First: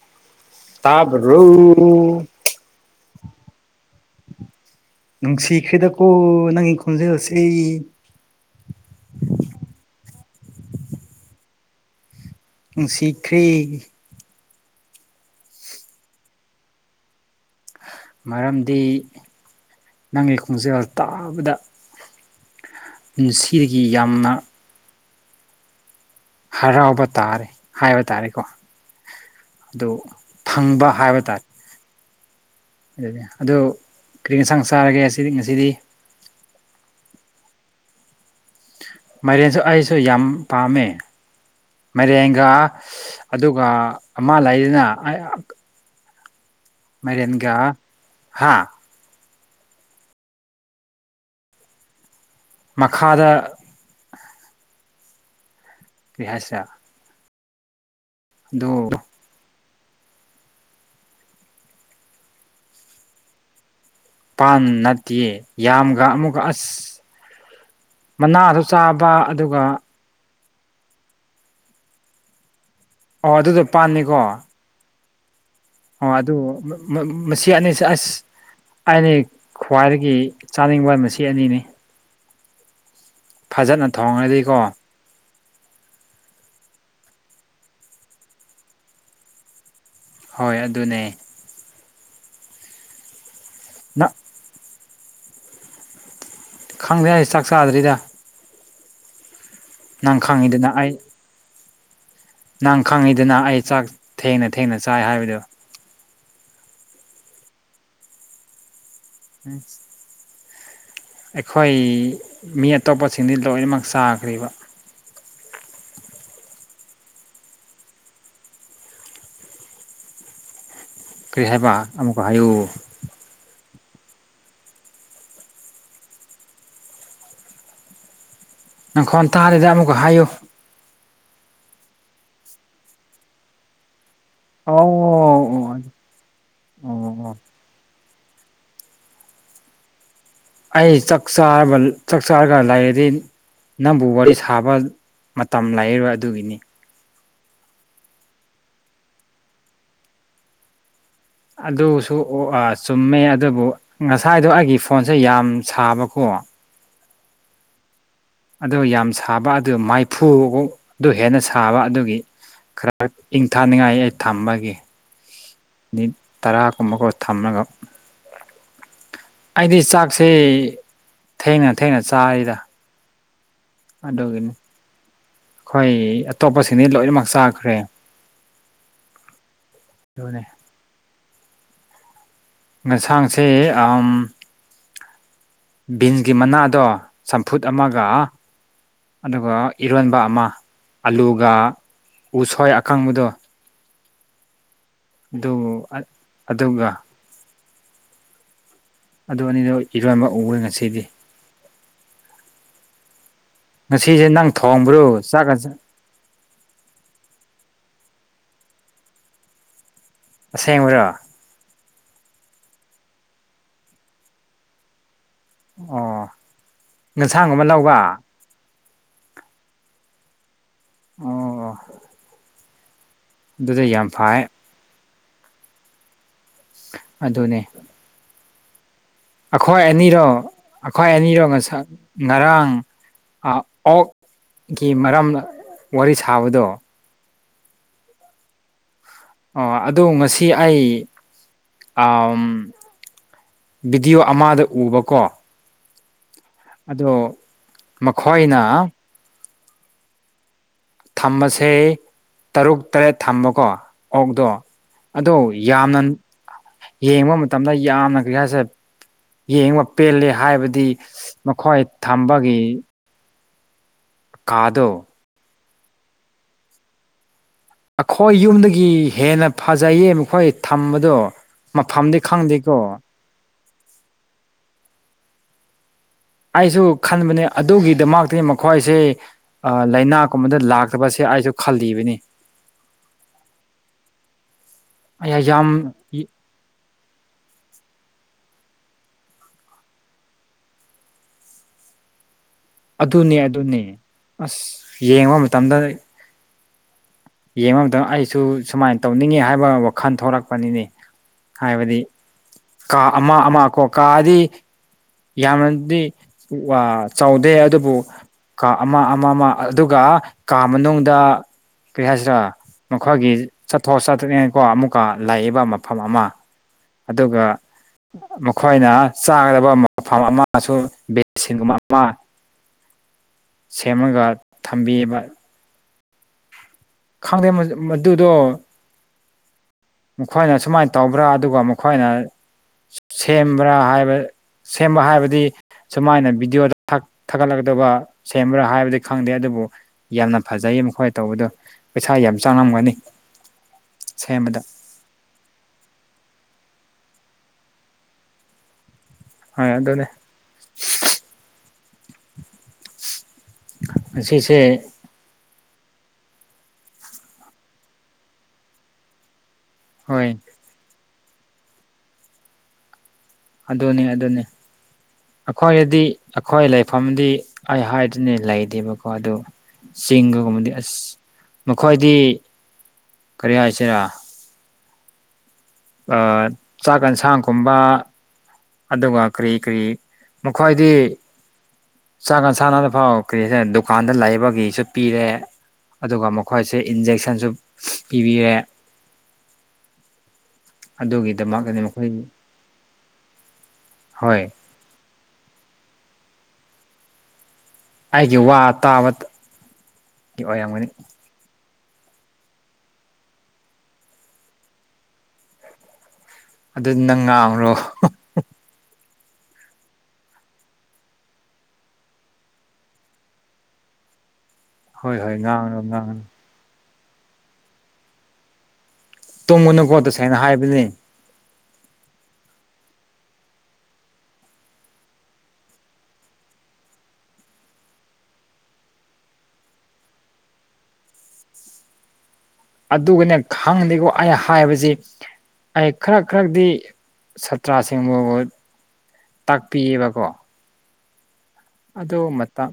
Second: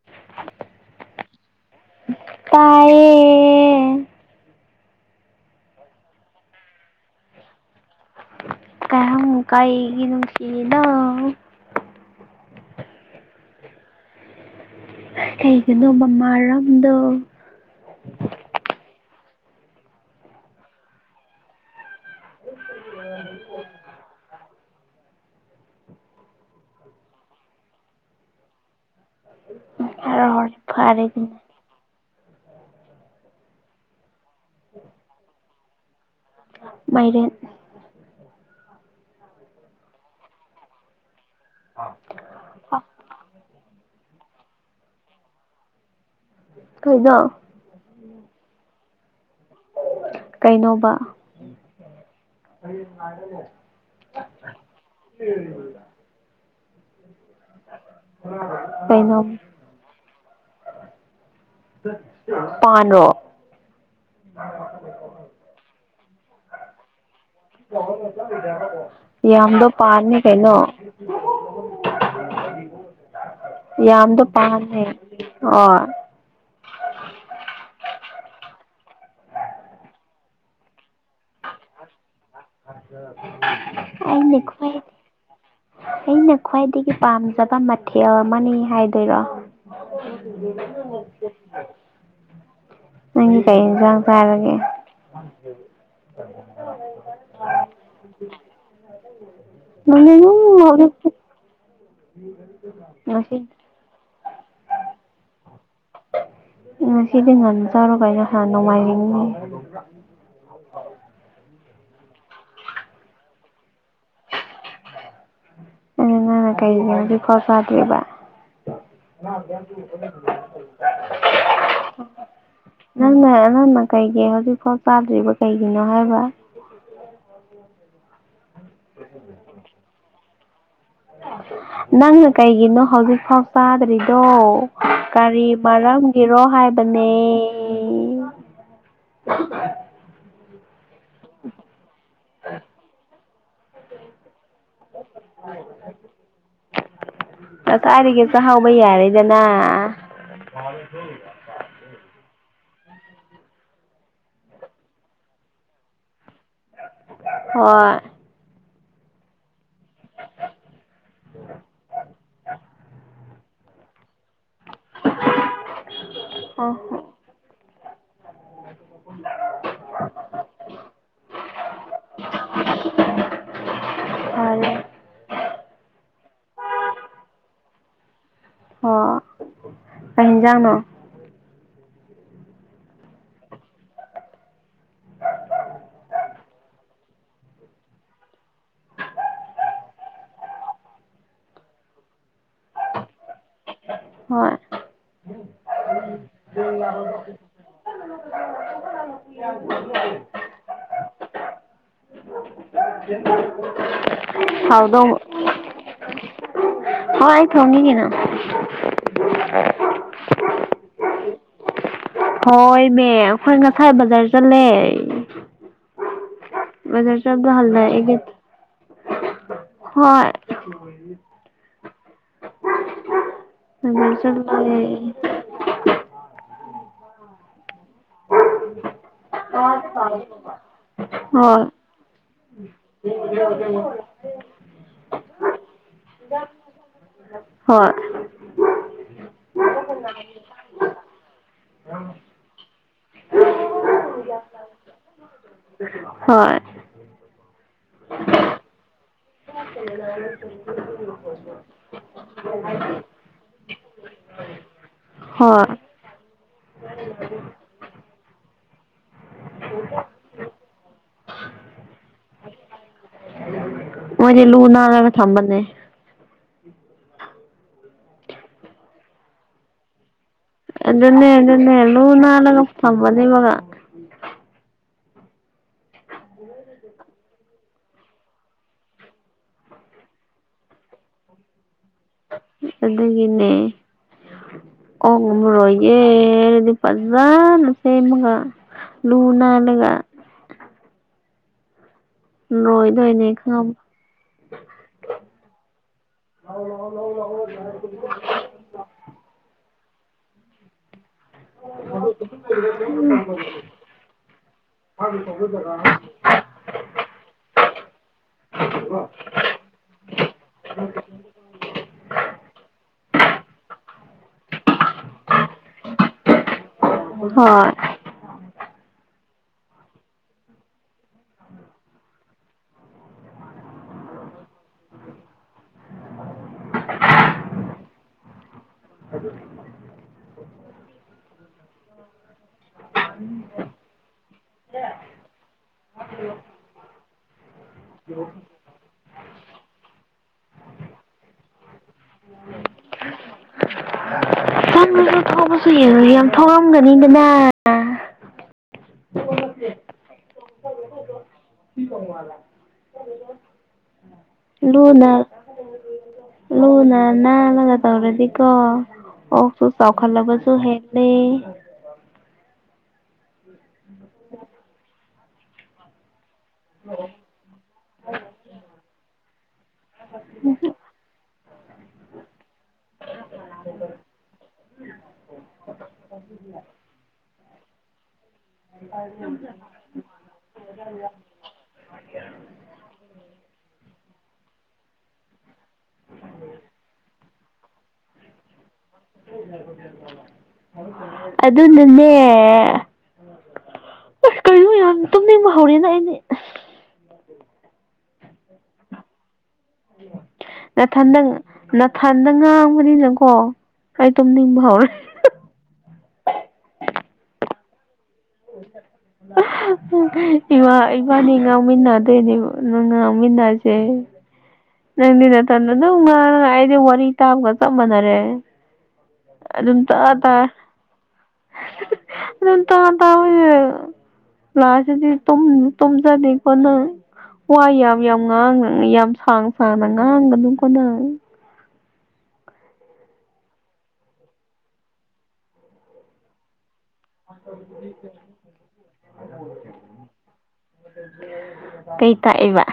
[inaudible] ꯇꯥꯕꯔꯣ ꯇꯥꯏꯌꯦ ꯅꯨꯡꯁꯤꯈ꯭ꯔꯦꯗꯀꯣ ꯅꯪꯒꯤ ꯈꯣꯟꯖꯦꯜꯁꯦ ꯀꯩꯍꯡ ꯀꯩꯒꯤ ꯅꯨꯡꯁꯤꯗ ꯅꯨꯡꯁꯤꯈ꯭ꯔꯦ ꯀꯩꯒꯤꯅꯣ ꯃꯥꯃꯔꯝꯗꯣ ꯃꯔꯝꯗꯤ ꯅꯪꯒꯤ ꯈꯣꯡꯖꯦꯜ ꯇꯥꯕꯗ ꯄꯨꯟꯁꯤꯗꯒꯤ ꯌꯥꯝꯅ ꯍꯔꯥꯎꯕ ꯇꯥꯔꯦ ꯍꯥꯏꯕ ꯇꯥꯔꯦꯀꯣ ꯑꯗꯨ ꯍꯥꯏꯔꯣ ꯍꯣꯔꯦꯟ ꯐꯪꯕ ꯍꯥꯏꯕ ꯇꯥꯔꯦ ꯐꯔꯦꯗꯅ ꯑꯗꯨꯒꯤ ꯑꯗꯨ ꯀꯔꯤ ꯏꯟꯁꯥꯡ ꯆꯥꯔꯒꯦ ꯑꯁꯤꯗꯤ ꯉꯁꯤꯗꯤ ꯃꯥꯏꯔꯦꯟ ꯃꯥꯏꯔꯦꯟꯁꯨ ꯑꯩꯁꯨ ꯌꯥꯝ ꯄꯥꯝꯃꯦ ꯃꯥꯏꯔꯦꯟꯒ ꯑꯗꯨꯒ ꯑꯃ ꯂꯩꯗꯅ ꯑꯩ ꯑꯥꯛ ꯀꯩꯅꯣ ꯃꯥꯏꯔꯦꯟꯒ ꯍꯥꯥ ꯀꯩꯅꯣꯕ ꯃꯈꯥꯗ [unintelligible] ꯀꯩꯍꯥꯏꯁꯤꯔ ꯀꯩꯅꯣ ꯄꯥꯟꯔꯣ ꯄꯥꯟ ꯅꯠꯇꯤꯌꯦ ꯌꯥꯝꯒ ꯑꯃꯨꯛꯀ ꯑꯁ ꯃꯅꯥꯁꯨ ꯆꯥꯕ ꯌꯥꯝꯗꯣ ꯑꯗꯨꯒ ꯄꯥꯟꯅꯤ ꯀꯩꯅꯣ ꯑꯣ ꯑꯗꯨꯗꯣ ꯌꯥꯝꯗꯣ ꯄꯥꯟꯅꯤꯀꯣ ꯄꯥꯟꯅꯦ ꯍꯣꯏ ꯑꯣ ꯑꯗꯨ ꯃꯠ ꯃꯁꯤ ꯑꯅꯤꯁꯦ ꯑꯁ ꯑꯩꯗꯤ ꯈ꯭ꯋꯥꯏꯗꯒꯤ ꯆꯥꯅꯤꯡꯕ ꯃꯁꯤ ꯑꯅꯤꯅꯤ ꯐꯖꯅ ꯑꯩꯅ ꯊꯣꯡꯉꯗꯤꯀꯣ ꯈꯨꯋꯥꯏ ꯑꯩꯅ ꯈ꯭ꯋꯥꯏꯗꯒꯤ ꯄꯥꯝꯖꯕ ꯃꯊꯦꯜ ꯑꯃꯅꯤ ꯍꯥꯏꯗꯣꯏꯔꯣ꯫ ꯍꯣꯏ ꯑꯗꯨꯅꯦ [unintelligible] ꯅꯪꯗꯤ ꯀꯩ ꯌꯦꯟꯁꯥꯡ ꯅꯪ ꯆꯥꯔꯒꯦ꯫ [unintelligible] ꯈꯪꯗꯦ ꯑꯩ ꯆꯥꯛ ꯆꯥꯗ꯭ꯔꯤꯗꯥ꯫ [unintelligible] ꯅꯪ ꯈꯪꯉꯤꯗꯨꯅ ꯑꯩ ꯅꯪ ꯉꯁꯤ ꯈꯪꯉꯤꯗꯨꯅ ꯑꯩ ꯆꯥꯛ ꯊꯦꯡꯅ ꯊꯦꯡꯅ ꯆꯥꯏ ꯍꯥꯏꯕꯗꯨ꯫ ꯉꯥꯁꯤꯗꯤ ꯉꯟꯅ ꯆꯥꯔꯣ ꯀꯩꯅꯣ ꯍꯥ ꯅꯣꯡꯃꯥꯏꯖꯤꯡꯅꯤ꯫ ꯎꯝ꯫ ꯑꯩꯈꯣꯏ ꯃꯤ ꯑꯇꯣꯞꯄꯁꯤꯡꯗꯤ ꯂꯣꯏꯅꯃꯛ ꯆꯥꯈ꯭ꯔꯦꯕꯥ꯫ ꯑꯗꯨ ꯅꯪꯅ ꯀꯩꯒꯤꯅꯣ ꯍꯧꯖꯤꯛꯐꯥꯎ ꯆꯥꯗꯔꯤꯕ꯫꯫ [unintelligible] ꯀꯔꯤ ꯍꯥꯏꯕ ꯑꯃꯨꯛꯀ ꯍꯥꯏꯌꯨ꯫ ꯅꯪꯅ ꯅꯪꯅ ꯀꯩꯒꯤ ꯍꯧꯖꯤꯛꯐꯥꯎ ꯆꯥꯗ꯭ꯔꯤꯕ ꯀꯩꯒꯤꯅꯣ ꯍꯥꯏꯕ꯫ ꯅꯈꯣꯟ ꯇꯥꯗꯦꯗꯥ ꯑꯃꯨꯛꯀ ꯍꯥꯏꯌꯨ꯫ ꯅꯪꯅ ꯀꯩꯒꯤꯅꯣ ꯍꯧꯖꯤꯛꯐꯥꯎ ꯆꯥꯗ꯭ꯔꯤꯗꯣ꯫ ꯑꯣ ꯀꯔꯤ ꯑꯣ ꯃꯔꯝꯒꯤꯔꯣ ꯍꯥꯏꯕꯅꯦ꯫ ꯑꯣ ꯅꯦ꯫ ꯑꯩ ꯆꯥꯛ ꯆꯥꯔꯕ ꯆꯥꯛ ꯆꯥꯔꯒ ꯂꯩꯔꯗꯤ ꯅꯪꯕꯨ ꯋꯥꯔꯤ ꯁꯥꯕ ꯃꯇꯝ ꯂꯩꯔꯔꯣꯏ ꯑꯗꯨꯒꯤꯅꯤ꯫ ꯉꯁꯥꯏꯗꯒꯤ ꯆꯥꯍꯧꯕ ꯌꯥꯔꯦꯗꯅꯥ꯫ [unintelligible] ꯑꯗꯨꯁꯨ ꯑꯣ ꯑꯥ ꯆꯨꯝꯃꯦ ꯑꯗꯨꯕꯨ ꯉꯁꯥꯏꯗꯣ ꯑꯩꯒꯤ ꯐꯣꯟꯁꯦ ꯌꯥꯝ ꯁꯥꯕꯀꯣ꯫ ꯍꯣꯏ꯫ ꯑꯗꯨ ꯌꯥꯝ ꯁꯥꯕ ꯑꯗꯨ ꯃꯥꯏꯐꯨ ꯑꯗꯨ ꯍꯦꯟꯅ ꯁꯥꯕ ꯑꯗꯨꯒꯤ꯫ ꯈꯔ ꯏꯪꯊꯥꯅꯤꯡꯉꯥꯏ ꯑꯩ ꯊꯝꯕꯒꯤ꯫ ꯃꯤꯅꯤꯠ ꯍꯣꯏ ꯇꯔꯥꯒꯨꯝꯕꯀꯣ ꯊꯝꯔꯒ꯫ ꯑꯩꯗꯤ ꯆꯥꯛꯁꯦ ꯊꯦꯡꯅ ꯊꯦꯡꯅ ꯆꯥꯏꯌꯤꯗ꯫ ꯑꯗꯨꯒꯤꯅꯤ ꯐꯔꯦ ꯑꯩꯈꯣꯏ ꯑꯇꯣꯞꯄꯁꯤꯡꯗꯤ ꯂꯣꯏꯅꯃꯛ ꯆꯥꯈ꯭ꯔꯦ꯫ ꯑꯣ ꯀꯩ ꯑꯗꯨꯅꯦ ꯏꯟꯖꯥꯡꯅꯣ꯫ ꯌꯦꯟꯁꯥꯡꯁꯦ ꯑ ꯎꯝ ꯕꯤꯟꯁꯒꯤ ꯃꯅꯥꯗꯣ ꯆꯝꯐꯨꯠ ꯑꯃꯒ ꯑꯗꯨꯒ ꯏꯔꯣꯟꯕ ꯑꯃ ꯑꯂꯨꯒ ꯎꯁꯣꯏ ꯑꯀꯪꯕꯗꯣ ꯍꯣꯏ ꯑꯗꯨ ꯑꯗꯨꯒ ꯑꯗꯨ ꯑꯅꯤꯗꯣ ꯏꯔꯣꯟꯕ ꯎꯔꯦ ꯉꯁꯤꯗꯤ ꯉꯁꯤꯁꯦ ꯅꯪ ꯊꯣꯡꯕ꯭ꯔꯣ ꯍꯥꯎꯗꯧ ꯆꯥꯛꯀ ꯆ ꯍꯣꯏ ꯑꯩ ꯊꯣꯡꯉꯤ ꯀꯩꯅꯣ ꯑꯁꯦꯡꯕꯔꯣ ꯍꯣꯏꯃꯦ ꯑꯩꯈꯣꯏ ꯉꯁꯥꯏ ꯕꯖꯥꯔ ꯆꯠꯂꯦ ꯑꯣ ꯕꯖꯥꯔ ꯆꯠꯂꯒ ꯌꯦꯟꯁꯥꯡ ꯑꯃ ꯂꯧꯕ ꯍꯜꯂꯛꯑꯦ ꯍꯣꯏ ꯑꯣ ꯑꯗꯨꯗꯤ ꯌꯥꯝ ꯐꯩ [unintelligible] ꯑꯗꯨꯅꯦ ꯑꯩꯈꯣꯏ ꯑꯅꯤꯔꯣ ꯑꯩꯈꯣꯏ ꯑꯅꯤꯔꯣ ꯍꯣꯏ ꯉꯁꯛ ꯉꯔꯥꯡ ꯑ ꯑꯣꯛ ꯒꯤ ꯃꯔꯝ ꯋꯥꯔꯤ ꯁꯥꯕꯗꯣ ꯍꯣꯏ ꯑꯣ ꯑꯗꯨ ꯉꯁꯤ ꯑꯩ ꯎꯝ ꯚꯤꯗꯤꯑꯣ ꯑꯃꯗ ꯎꯕꯀꯣ ꯍꯣꯏ ꯑꯗꯣ ꯃꯈꯣꯏꯅ [unintelligible] ꯊꯝꯃꯁꯦ ꯇꯔꯨꯛ ꯇꯔꯦꯠ ꯊꯝꯕꯀꯣ ꯑꯣꯛꯗꯣ ꯑꯗꯣ ꯍꯣꯏ ꯌꯥꯝꯅ ꯌꯦꯡꯕ ꯃꯇꯝꯗ ꯌꯥꯝꯅ ꯀꯔꯤꯍꯥꯏꯁꯤꯔꯥ ꯌꯦꯡꯕ ꯄꯦꯜꯂꯦ ꯍꯥꯏꯕꯗꯤ ꯃꯈꯣꯏ ꯊꯝꯕꯒꯤ ꯃꯣꯏꯗꯤ ꯂꯨ ꯀꯥꯗꯣ ꯅꯥꯟꯂꯒ ꯊꯝꯕꯅꯦ ꯑꯩꯈꯣꯏ ꯌꯨꯝꯗꯒꯤ ꯍꯦꯟꯅ ꯐꯖꯩꯌꯦ ꯃꯈꯣꯏ ꯊꯝꯕꯗꯣ ꯑꯗꯨꯅꯦ ꯑꯗꯨꯅꯦ ꯂꯨ ꯃꯐꯝꯗꯤ ꯅꯥꯜꯂꯒ ꯈꯪꯗꯦꯀꯣ ꯊꯃꯅꯦꯕꯒ ꯑꯩꯁꯨ ꯈꯟꯕꯅꯦ ꯑꯗꯨꯒꯤꯗꯃꯛꯇꯤ ꯃꯈꯣꯏꯁꯦ ꯂꯥꯏꯅꯥ ꯀꯨꯝꯕꯗ ꯂꯥꯛꯇꯕꯁꯦ ꯑꯩꯁꯨ ꯈꯜꯂꯤꯕꯅꯤ ꯑꯗꯨꯒꯤꯅꯦ ꯑꯣꯛꯅ ꯑꯩ ꯃꯔꯨ ꯌꯥꯝ ꯑꯣꯏꯌꯦ ꯐꯖꯥꯅ ꯁꯦꯃꯒ ꯂꯨ ꯅꯥꯜꯂꯒ ꯂꯣꯏꯗꯣꯏꯅꯦ ꯑꯗꯨꯅꯦ ꯑꯗꯨꯅꯦ ꯈꯪꯉꯕ ꯑꯁ ꯌꯦꯡꯕ ꯃꯇꯝꯗ ꯌꯦꯡꯕ ꯃꯇꯝꯗ [unintelligible] ꯑꯩꯁꯨ ꯁꯨꯃꯥꯏꯅ ꯇꯧꯅꯤꯡꯉꯤ ꯍꯥꯏꯕ ꯋꯥꯈꯜ ꯊꯣꯛꯂꯛꯄꯅꯤꯅꯦ ꯍꯥꯏꯕꯗꯤ ꯀꯥ ꯑꯃ ꯑꯃ ꯀꯣ ꯀꯥꯗꯤ ꯌꯥꯝꯅꯗꯤ ꯑꯥ ꯆꯥꯎꯗꯦ ꯑꯗꯨꯕꯨ ꯀꯥ ꯑꯃ ꯑꯃ ꯑꯃ ꯑꯗꯨꯒ ꯀꯥ ꯃꯅꯨꯡꯗ ꯀꯔꯤ ꯍꯥꯏꯁꯤꯔꯥ ꯃꯈꯣꯏꯒꯤ ꯆꯠꯊꯣꯛ ꯆꯠꯊꯅꯤꯡꯉꯥꯏ ꯀꯣ ꯑꯃꯨꯛꯀꯥ ꯂꯩꯏꯕ ꯃꯐꯝ ꯑꯃ ꯑꯗꯨꯒ ꯍꯣꯏ ꯃꯈꯣꯏꯅ ꯆꯥꯒꯗꯕ ꯃꯐꯝ ꯑꯃꯁꯨ ꯕꯦꯠꯁꯤꯡꯒꯨꯝꯕ ꯑꯃ ꯁꯦꯝꯃꯒ ꯊꯝꯕꯤꯌꯦꯕ [unintelligible] ꯈꯪꯗꯦ ꯃꯗꯨꯗꯣ [unintelligible] ꯃꯈꯣꯏꯅ ꯁꯨꯃꯥꯏꯅ ꯇꯧꯕ꯭ꯔꯥ ꯑꯗꯨꯒ ꯃꯈꯣꯏꯅ ꯁꯦꯝꯕ꯭ꯔꯥ ꯍꯥꯏꯕ ꯁꯦꯝꯕ ꯍꯥꯏꯕꯗꯤ ꯁꯨꯃꯥꯏꯅ ꯚꯤꯗꯤꯑꯣꯗ ꯊꯥꯒꯠꯂꯛꯀꯥꯗꯕ ꯁꯦꯝꯕ꯭ꯔꯥ ꯍꯥꯏꯕꯗꯤ ꯈꯪꯗꯦ ꯑꯗꯨꯕꯨ ꯌꯥꯝꯅ ꯐꯖꯩ ꯃꯈꯣꯏ ꯇꯧꯕꯗꯣ ꯄꯩꯁꯥ ꯌꯥꯝ ꯆꯥꯡꯉꯝꯒꯅꯤ ꯁꯦꯝꯕꯗ [unintelligible] ꯌꯥꯝ ꯊꯧꯔꯝꯒꯅꯤꯗꯅ ꯍꯣꯏ ꯑꯗꯨꯅꯦ [unintelligible] [unintelligible] ꯉꯁꯤꯁꯦ ꯂꯨꯅꯥ ꯅꯥꯜꯂꯒ ꯇꯧꯔꯗꯤꯀꯣ ꯑꯣꯛꯁꯨ ꯍꯣꯏ ꯆꯥꯎꯈꯠꯂꯕꯁꯨ ꯍꯦꯂ ꯂꯩ ꯑꯗꯨꯅꯤ ꯑꯗꯨꯅꯤ ꯑꯩꯈꯣꯏꯗꯗꯤ ꯑꯩꯈꯣꯏ ꯂꯩꯐꯝꯗꯤ ꯑꯩ ꯍꯥꯏꯗꯅꯦ ꯂꯩꯗꯦꯕꯀꯣ ꯑꯗꯨ ꯆꯤꯡꯒꯒꯨꯝꯕꯗꯤ ꯑꯁ ꯃꯈꯣꯏꯗꯤ ꯀꯔꯤ ꯍꯥꯏꯁꯤꯔꯥ ꯑꯥ ꯆꯥꯛ ꯌꯦꯟꯁꯥꯡꯒꯨꯝꯕ ꯑꯗꯨꯒ ꯀꯔꯤ ꯀꯔꯤ ꯃꯈꯣꯏꯗꯤ ꯆꯥꯀꯥꯟ ꯁꯥꯟꯅꯕꯅ ꯐꯥꯎ ꯀꯔꯤ ꯗꯨꯀꯥꯟꯗ ꯂꯩꯕꯒꯤꯁꯨ ꯄꯤꯔꯦ ꯑꯗꯨꯒ ꯃꯈꯣꯏꯁꯦ ꯏꯟꯖꯦꯛꯁꯟꯁꯨ ꯄꯤꯕꯤꯔꯦ [unintelligible] ꯑꯗꯨꯒꯤꯗꯃꯛꯇꯅꯤ ꯃꯈꯣꯏ ꯑꯗꯨꯅꯅꯦ [unintelligible] ꯑꯁ ꯍꯣꯏ ꯀꯩꯅꯣ ꯌꯥꯝ ꯇꯨꯝꯅꯤꯡꯕ ꯍꯧꯔꯦꯅ ꯑꯩꯗꯤ ꯑꯩꯒꯤ ꯋꯥ ꯇꯥꯕꯇ ꯅꯊꯟꯗꯪ ꯅꯊꯟꯗ ꯉꯥꯝꯕꯅꯤꯅꯀꯣ ꯑꯩ ꯇꯨꯝꯅꯤꯡꯕ ꯍꯧꯔꯦ ꯑꯗꯨ ꯅꯪ ꯉꯥꯡꯔꯣ [unintelligible] [unintelligible] [unintelligible] ꯏꯃꯥ ꯏꯕꯥꯅꯤ ꯉꯥꯡꯃꯤꯟꯅꯗꯣꯏꯅꯦ ꯉꯥꯡꯃꯤꯟꯅꯁꯦ [unintelligible] ꯅꯪꯗꯤ ꯅꯊꯟꯗ ꯉꯥꯡꯔꯣ ꯑꯗꯨꯝ ꯉꯥꯡꯔꯣ ꯉꯥꯡꯂꯒ ꯑꯩꯗꯤ ꯋꯥꯔꯤ ꯇꯥꯕꯒ ꯆꯞ ꯃꯥꯟꯅꯔꯦ ꯑꯗꯨꯝ ꯇꯨꯝꯒꯉꯨꯅꯨꯀꯣ ꯇꯥ ꯇꯥ ꯇꯁꯦꯡꯅ ꯍꯥꯏꯕꯅꯦ [unintelligible] ꯂꯥꯁ ꯇꯗꯤ ꯇꯨꯝ ꯇꯨꯝꯖꯅꯤ ꯀꯣ ꯅꯪ ꯋꯥ ꯌꯥꯝ ꯌꯥꯝ ꯉꯥꯡ ꯌꯥꯝ ꯁꯥꯡ ꯁꯥꯡꯅ ꯉꯥꯡꯒꯅꯨꯀꯣ ꯅꯪ ꯑꯗꯨꯒꯅꯦ ꯈꯪꯗꯦꯀꯣ ꯑꯩ ꯍꯥꯏꯕꯖꯤ ꯑꯩ ꯈꯔꯛ ꯈꯔꯛꯗꯤ ꯁꯥꯇ꯭ꯔꯥꯁꯤꯡꯕꯕꯨ ꯇꯥꯛꯄꯤꯌꯦꯕꯀꯣ [unintelligible] ꯑꯗꯨ ꯇꯥꯛꯏꯕ ꯃꯇꯝ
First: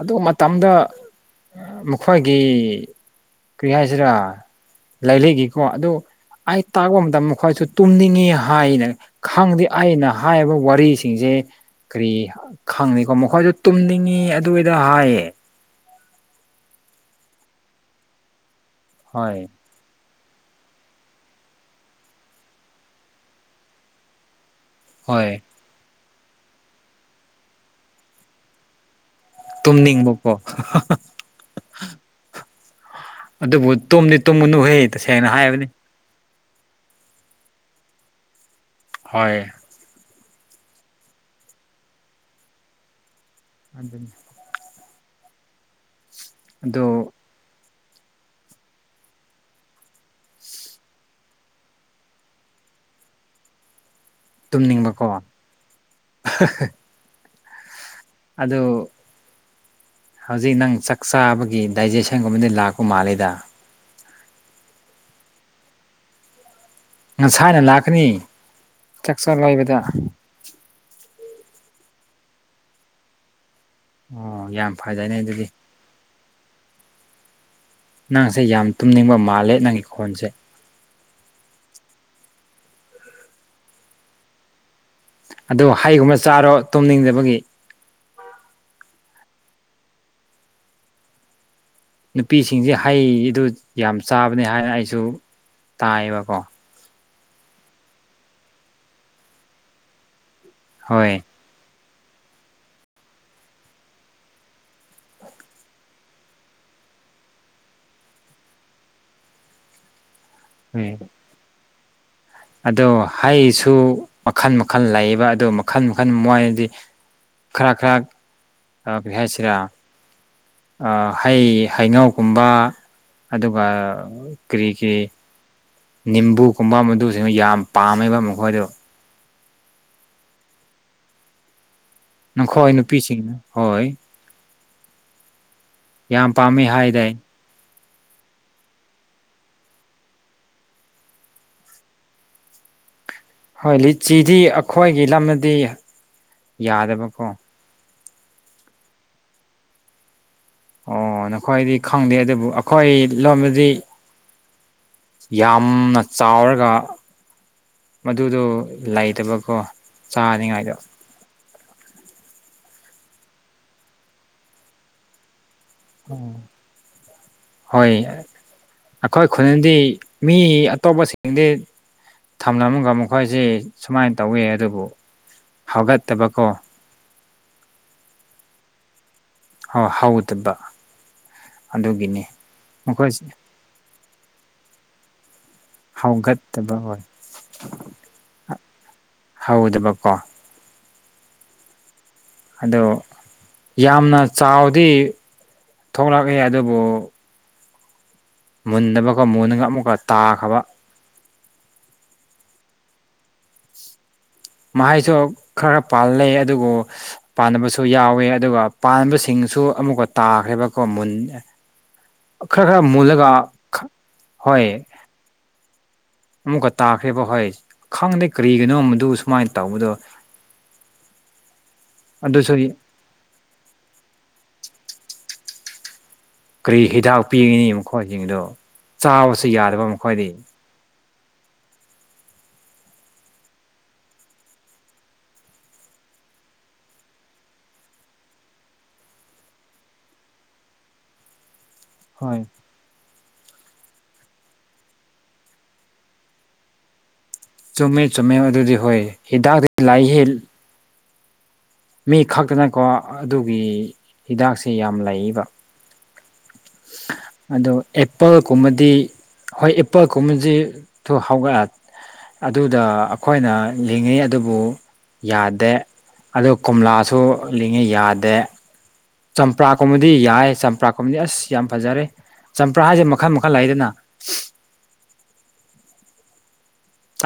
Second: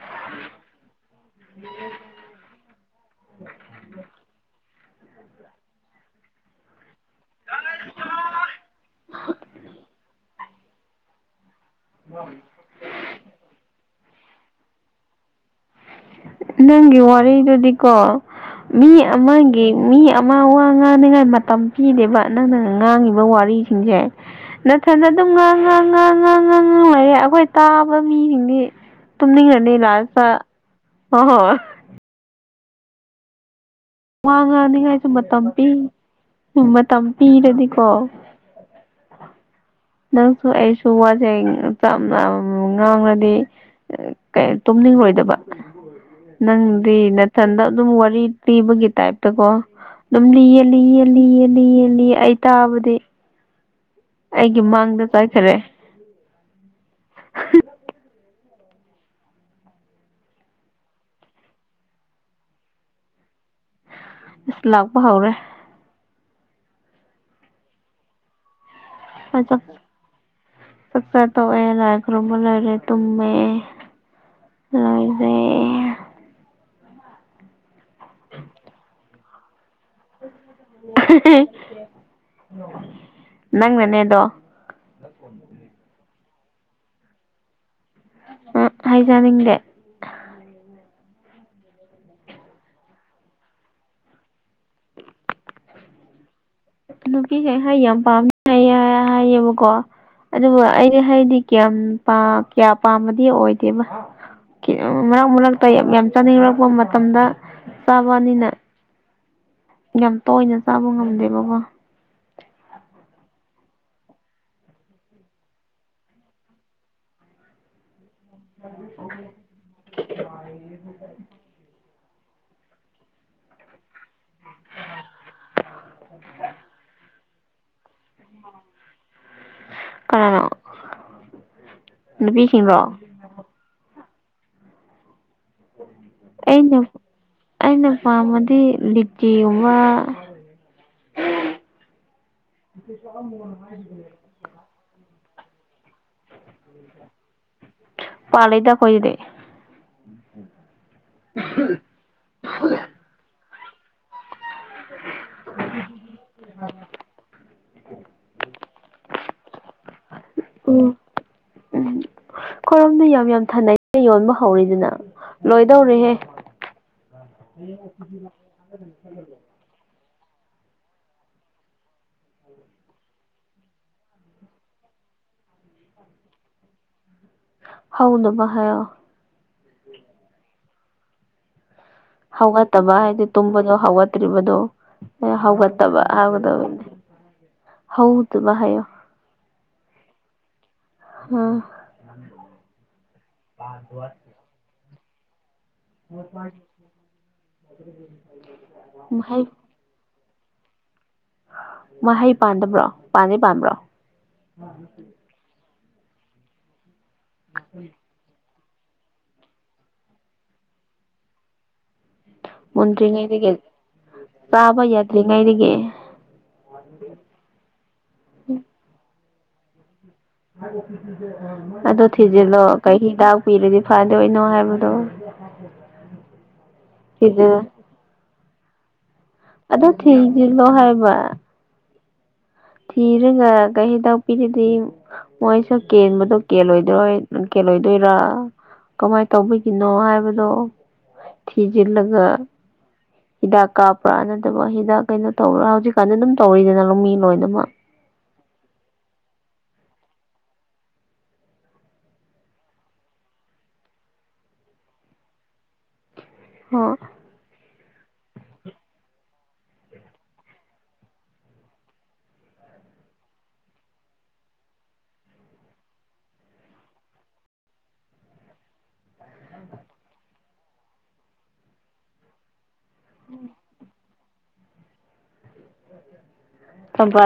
ꯑꯗꯨ ꯃꯇꯝꯗ ꯃꯈꯣꯏꯒꯤ ꯀꯔꯤ ꯍꯥꯏꯁꯤꯔꯥ ꯂꯥꯏꯔꯤꯒꯤꯀꯣ ꯑꯗꯨ ꯑꯩ ꯇꯥꯛꯕ ꯃ ꯇꯝ ꯈꯣꯏꯁꯨ ꯇꯨꯝꯅꯤꯡꯉꯤ ꯍꯥꯏꯅ ꯈꯪꯗꯦ ꯑꯩꯅ ꯍꯥꯏꯕ ꯋꯥꯔꯤꯁꯤꯡꯁꯦ ꯀꯔꯤ ꯈꯪꯗꯤꯀꯣ ꯃꯈꯣꯏꯗꯨ ꯇꯨꯝꯅꯤꯡꯉꯤ ꯑꯗꯨꯏꯗ ꯍꯥꯏꯌꯦ ꯅꯪꯒꯤ ꯋꯥꯔꯤꯗꯨꯗꯤꯀꯣ ꯃꯤ ꯍꯣꯏ ꯑꯃꯒꯤ ꯃꯤ ꯑꯃ ꯋꯥ ꯉꯥꯡꯅꯤꯉꯥꯏ ꯃꯇꯝ ꯄꯤꯗꯦꯕ ꯅꯪꯅ ꯉꯥꯡꯉꯤꯕ ꯋꯥꯔꯤꯁꯤꯡꯁꯦ ꯅꯠꯊꯟꯅ ꯑꯗꯨꯝ ꯍꯣꯏ ꯉꯥꯡ ꯉꯥꯡ ꯉꯥꯡ ꯉꯥꯡ ꯉꯥꯡ ꯉꯥꯡ ꯂꯩꯌꯦ ꯑꯩꯈꯣꯏ ꯇꯥꯕ ꯃꯤꯁꯤꯡꯗꯤ ꯇꯨꯝꯅꯤꯡꯉꯅꯤ ꯂꯥꯁꯇꯥ ꯇꯨꯝꯅꯤꯡꯕꯀꯣ ꯑꯗꯨꯕꯨ ꯇꯨꯝꯗꯤ ꯋꯥ ꯇꯨꯝꯒꯅꯨꯍꯦ ꯇꯁꯦꯡꯅ ꯍꯥꯏꯕꯅꯤ [unintelligible] ꯃꯇꯝꯄꯤꯔꯗꯤꯀꯣ ꯍꯣꯏ ꯅꯪꯁꯨ ꯑꯩꯁꯨ ꯋꯥꯁꯦ [unintelligible] ꯉꯥꯡꯂꯗꯤ ꯑꯗꯨꯅꯤ ꯇꯨꯝꯅꯤꯡꯔꯣꯏꯗꯕ ꯑꯗꯨ ꯅꯪꯗꯤ ꯅꯥꯊꯟꯗ ꯑꯗꯨꯝ ꯋꯥꯔꯤ ꯄꯤꯕꯒꯤ ꯇꯥꯏꯞꯇꯀꯣ ꯑꯗꯨꯝ ꯂꯤꯌꯦ ꯂꯤꯌꯦ ꯂꯤꯌꯦ ꯂꯤꯌꯦ ꯂꯤꯌꯦ ꯂꯤꯌꯦ ꯑꯩ ꯇꯥꯕꯗꯤ ꯑꯩꯒꯤ ꯇꯨꯝꯅꯤꯡꯕꯀꯣ ꯃꯥꯡꯗ ꯆꯠꯈꯔꯦ ꯍꯍꯥ ꯑꯗꯨ ꯍꯧꯖꯤꯛ ꯅꯪ ꯆꯥꯛ ꯆꯥꯕꯒꯤ ꯗꯥꯏꯖꯦꯁꯟꯒꯨꯝꯕꯗꯤ ꯂꯥꯛꯄ ꯃꯥꯜꯂꯤꯗ ꯏꯁ ꯂꯥꯛꯄ ꯍꯧꯔꯦ ꯉꯁꯥꯏꯅ ꯂꯥꯛꯀꯅꯤ ꯆꯥꯛꯆꯥ ꯆꯥꯛ ꯂꯣꯏꯕꯗ ꯆꯥꯛꯆꯥ ꯇꯣꯛꯑꯦ ꯂꯥꯏ ꯈꯨꯔꯨꯝꯕ ꯂꯣꯢꯔꯦ ꯇꯨꯝꯃꯦ ꯑꯣ ꯌꯥꯝ ꯐꯖꯩꯅꯦ ꯂꯣꯏꯔꯦ ꯑꯗꯨꯗꯤ ꯅꯪꯁꯦ ꯌꯥꯝ ꯇꯨꯝꯅꯤꯡꯕ ꯃꯥꯜꯂꯦ ꯅꯪꯒꯤ ꯈꯣꯟꯁꯦ [unintelligible] ꯅꯪꯅꯅꯦꯗꯣ ꯑꯗꯨ ꯍꯩꯒꯨꯝꯕ ꯆꯥꯔꯣ ꯇꯨꯝꯅꯤꯡꯗꯕꯒꯤ [unintelligible] ꯍꯩ ꯆꯅꯤꯡꯗꯦ ꯅꯨꯄꯤꯁꯤꯡꯖꯦ ꯍꯩꯗꯨ ꯌꯥꯝ ꯆꯥꯕꯅꯦ ꯍꯥꯏ ꯑꯩꯁꯨ ꯇꯥꯏꯌꯦꯕꯀꯣ ꯅꯨꯄꯤꯁꯦ ꯍꯩꯌꯥꯝ ꯄꯥꯝꯃꯦ ꯍꯥꯏ ꯍꯥꯏꯌꯦꯕꯀꯣ ꯑꯗꯨꯕꯨ ꯑꯩꯗꯤ ꯍꯣꯏ ꯍꯩꯗꯤ ꯀꯌꯥꯝꯄ ꯀꯌꯥ ꯄꯥꯝꯕꯗꯤ ꯑꯣꯏꯗꯦꯕ ꯀꯤꯅꯣꯝ ꯃꯔꯛ ꯃꯔꯛꯇ ꯌꯥꯝ ꯌꯥꯝ ꯆꯥꯅꯤꯡꯔꯛꯄ ꯃꯇꯝꯗ ꯆꯥꯕꯅꯤꯅ ꯌꯥꯝ ꯇꯣꯏꯅ ꯆꯥꯕ ꯎꯝ ꯉꯝꯗꯦꯕꯀꯣ ꯑꯗꯣ ꯍꯩꯁꯨ ꯃꯈꯜ ꯃꯈꯜ ꯂꯩꯌꯦꯕ ꯑꯗꯨ ꯃꯈꯜ ꯃꯈꯜ ꯃꯣꯏꯗꯤ ꯈꯔꯛ ꯈꯔꯛ ꯑ ꯀꯩ ꯍꯥꯢꯁꯤꯔ [unintelligible] ꯑ ꯍꯩ ꯍꯩꯅꯧꯒꯨꯝꯕ ꯑꯗꯨꯒ ꯀ꯭ꯔꯤ ꯀ꯭ꯔꯤ ꯅꯤꯝꯕꯨꯒꯨꯝꯕ ꯃꯗꯨꯁꯤꯡꯗꯨ ꯌꯥꯝ ꯄꯥꯝꯃꯦꯕ ꯃꯈꯣꯏꯗꯣ ꯀꯅꯅꯣ ꯅꯪꯈꯣꯏ ꯅꯨꯄꯤꯁꯤꯡ ꯍꯣꯏ ꯌꯥꯝ ꯄꯥꯝꯃꯤ ꯑꯩꯅ ꯍꯥꯏꯗꯥꯏ ꯑꯩꯅ ꯄꯥꯝꯕꯗꯤ ꯂꯤꯆꯤꯒꯨꯝꯕ ꯑꯗꯨ ꯁ ꯃ ꯍꯣꯏ ꯂꯤꯆꯤꯗꯤ ꯑꯩꯈꯣꯏꯒꯤ ꯂꯝꯗꯗꯤ ꯌꯥꯗꯕꯀꯣ ꯄꯂꯩꯗ ꯑꯈꯣꯏꯗꯤ ꯑꯣ ꯅꯈꯣꯏꯗꯤ ꯈꯪꯗꯦ ꯑꯗꯨꯕꯨ ꯑꯩꯈꯣꯏ ꯂꯣꯝꯗꯗꯤ ꯌꯥꯝꯅ ꯆꯥꯎꯔꯒ ꯃꯗꯨꯗꯣ ꯂꯩꯇꯕꯀꯣ ꯆꯥꯅꯤꯉꯥꯏꯗꯣ ꯎꯝ ꯎꯝ ꯈꯔꯣꯝꯗꯨ ꯌꯥꯝ ꯌꯥꯝ ꯊꯥꯅꯩ ꯌꯣꯟꯕ ꯍꯧꯔꯦꯗꯅ ꯂꯣꯏꯗꯧꯔꯦ ꯎꯝ [inaudible] ꯑꯩꯈꯣꯏ ꯈꯨꯟꯗꯤ ꯃꯤ ꯑꯇꯣꯞꯄꯁꯤꯡꯗꯤ ꯊꯝꯂꯝꯃꯒ ꯃꯈꯣꯏꯁꯤ ꯁꯨꯃꯥꯏꯅ ꯇꯧꯋ ꯑꯗꯨꯕꯨ ꯍꯧꯒꯠꯇꯕꯀꯣ ꯍꯧꯅꯕ ꯍꯥꯏꯌꯣ ꯍꯣ ꯍꯧꯗꯕ ꯑꯗꯨꯒꯤꯅꯤ ꯍꯧꯒꯠꯇꯕ ꯍꯥꯏꯗꯤ ꯃꯈꯣꯏꯁꯦ ꯇꯨꯝꯕꯗꯣ ꯍꯧꯒꯠꯇ꯭ꯔꯤꯕꯗꯨ ꯍꯧꯒ ꯒꯗꯕ ꯍꯧꯏꯕꯥꯗꯣ ꯍꯧꯒꯠꯇꯕ ꯍꯣꯏ ꯍꯧꯗꯣꯕ ꯍꯥꯏꯌꯣ ꯍꯧꯗꯕꯀꯣ ꯑꯣ ꯑꯗꯣ ꯌꯥꯝꯅ ꯆꯥꯎꯗꯤ ꯊꯣꯛꯂꯛꯑꯦ ꯑꯗꯨꯕꯨ [inaudible] ꯃꯨꯟꯗꯕꯒ ꯃꯍꯩ ꯃꯨꯟꯂꯒ ꯑꯃꯨꯛꯀ ꯇꯥꯈ꯭ꯔꯕ ꯃꯍꯩ ꯄꯥꯟꯗꯕ꯭ꯔꯣ ꯄꯥꯟꯗꯤ ꯄꯥꯟꯕ꯭ꯔꯣ ꯃꯍꯩꯁꯨ ꯈꯔ ꯄꯥꯟꯂ ꯑꯗꯨꯕꯨ ꯄꯥꯟꯗꯕꯁꯨ ꯌꯥꯎꯋꯦ ꯑꯗꯨꯒ ꯄꯥꯟꯕꯁꯤꯡꯁꯨ ꯑꯃꯨꯛꯀ ꯇꯥꯈ꯭ꯔꯦꯕꯀꯣ ꯃꯨꯟ ꯈꯔ ꯈꯔ ꯃꯨꯜꯂꯒ ꯈꯥ ꯍꯣꯏ ꯂꯩꯉꯥꯏꯗꯒꯤ ꯑꯃꯨꯛꯀ ꯇꯥꯈ꯭ꯔꯦꯕ ꯍꯣꯏ ꯈꯪꯗꯦ ꯀꯔꯤꯒꯤꯅꯣ ꯃꯗꯨ ꯁꯨꯃꯥꯏꯅ ꯇꯧꯕꯗꯣ ꯑꯗꯣ ꯊꯤꯖꯤꯜ ꯑꯗꯨꯁꯨ ꯂꯣ ꯀꯩ ꯍꯤꯗꯥꯛ ꯄꯤꯔꯗꯤ ꯐꯗꯣꯏꯅꯣ ꯍꯥꯏꯕꯗꯣ ꯀꯔꯤ ꯍꯤꯗꯥꯛ ꯊꯤꯖꯤꯜ ꯄꯤꯅꯤ ꯃꯈꯣꯏꯁꯤꯡꯗꯣ ꯆꯥꯕꯁꯨ ꯌꯥꯗꯕ ꯑꯗꯣ ꯃꯈꯣꯏꯗꯤ ꯊꯤꯖꯤꯜꯂꯣ ꯍꯥꯏꯕ ꯊꯤꯔꯒ ꯀꯩꯩ ꯍꯤꯗꯥꯛ ꯄꯤꯔꯗꯤ ꯃꯣꯏꯁꯨ ꯀꯦꯟꯕꯗꯣ ꯀꯦꯜꯂꯣꯏꯗꯣꯏ ꯀꯦꯜꯂꯣꯏꯗꯣꯏꯔ ꯀꯃꯥꯏꯅ ꯇꯧꯕꯒꯤꯅꯣ ꯍꯥꯏꯕꯗꯣ ꯊꯤꯖꯤꯜꯂꯒ ꯍꯣꯏ ꯍꯤꯗꯥꯛ ꯀꯥꯞꯄ꯭ꯔꯥ ꯅꯠꯇꯕ ꯍꯤꯗꯥꯛ ꯀꯩꯅꯣ ꯇꯧꯕ꯭ꯔꯥ ꯍꯧꯖꯤꯛ ꯀꯥꯟꯗꯤ ꯑꯗꯨꯝ ꯇꯧꯔꯤꯗꯅ ꯂꯧꯃꯤ ꯂꯣꯏꯅꯃꯛ ꯆꯨꯝꯃꯦ ꯆꯨꯝꯃꯦ ꯑꯗꯨꯗꯤ ꯍꯣꯏ ꯍꯤꯗꯥꯛꯇ ꯂꯥꯏ ꯍꯜ ꯃꯤ ꯈꯛꯇꯅꯀꯣ ꯑꯗꯨꯒꯤ ꯍꯤꯗꯥꯛꯁꯦ ꯌꯥꯝ ꯂꯩꯌꯦꯕ ꯑꯣ ꯑꯗꯣ ꯑꯦꯄꯜꯒꯨꯝꯕꯗꯤ ꯍꯣꯏ ꯑꯦꯄꯜꯒꯨꯝꯕꯁꯤ ꯊꯨ ꯍꯧꯒꯠ ꯑꯗꯨꯗ ꯑꯩꯈꯣꯏꯅ ꯂꯤꯡꯉꯤ ꯑꯗꯨꯕꯨ ꯌꯥꯗꯦ ꯑꯗꯨ ꯀꯣꯝꯂꯥꯁꯨ ꯂꯤꯡꯉꯤ ꯌꯥꯗꯦ ꯆꯝꯄ꯭ꯔꯥꯒꯨꯝꯕꯗꯤ ꯌꯥꯏ ꯆꯝꯄ꯭ꯔꯥꯒꯨꯝꯕꯗꯤ ꯑꯁ ꯌꯥꯝ ꯐꯖꯔꯦ ꯆꯝꯄ꯭ꯔꯥ ꯍꯥꯏꯁꯦ ꯃꯈꯜ ꯃꯈꯜ ꯂꯩꯗꯅ ꯊꯝꯄ